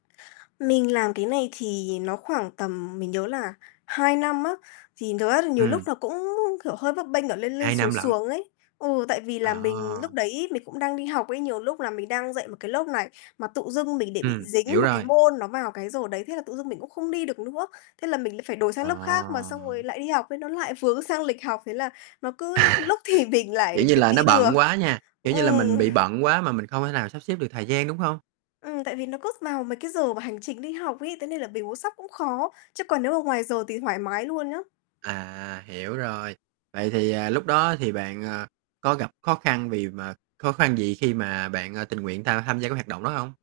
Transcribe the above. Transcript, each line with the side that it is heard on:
left: Mình làm cái này thì nó khoảng tầm mình nhớ là 2 năm á, thì [unintelligible] là nhiều lúc
right: Ừm.
left: nó cũng [unintelligible] kiểu, hơi bấp bênh ở lên lên,
right: 2
left: xuống
right: năm lận?
left: xuống ấy. Ừ, tại vì là mình lúc
right: À!
left: đấy mình cũng đang đi học ấy, nhiều lúc là mình đang dạy một cái lớp này mà tự dưng mình để bị
right: Ừm, hiểu
left: dính một cái
right: rồi.
left: môn nó vào cái giờ đấy, thế là tự dưng mình cũng không đi được nữa, thế là mình lại phải đổi sang lớp khác mà
right: À.
left: xong rồi lại đi học ấy, nó lại vướng sang lịch học, thế là nó cứ
right: À,
left: lúc thì mình
right: kiểu
left: lại
right: như
left: được
right: là, nó
left: đi được.
right: bận quá nha, kiểu như là,
left: Ừm.
right: mình bị bận quá mà mình không thể nào sắp xếp được thời gian, đúng hông?
left: Ừm, tại vì nó cốt vào mấy cái giờ mà hành chính đi học ấy, thế nên là bình muốn sắp cũng khó, chứ còn nếu mà ngoài giờ thì thoải mái luôn nhá.
right: À, hiểu rồi. Vậy thì, à, lúc đó thì bạn, ờ, có gặp khó khăn vì mà khó khăn gì khi mà bạn, ờ, tình nguyện tham tham gia cái hoạt động đó hông?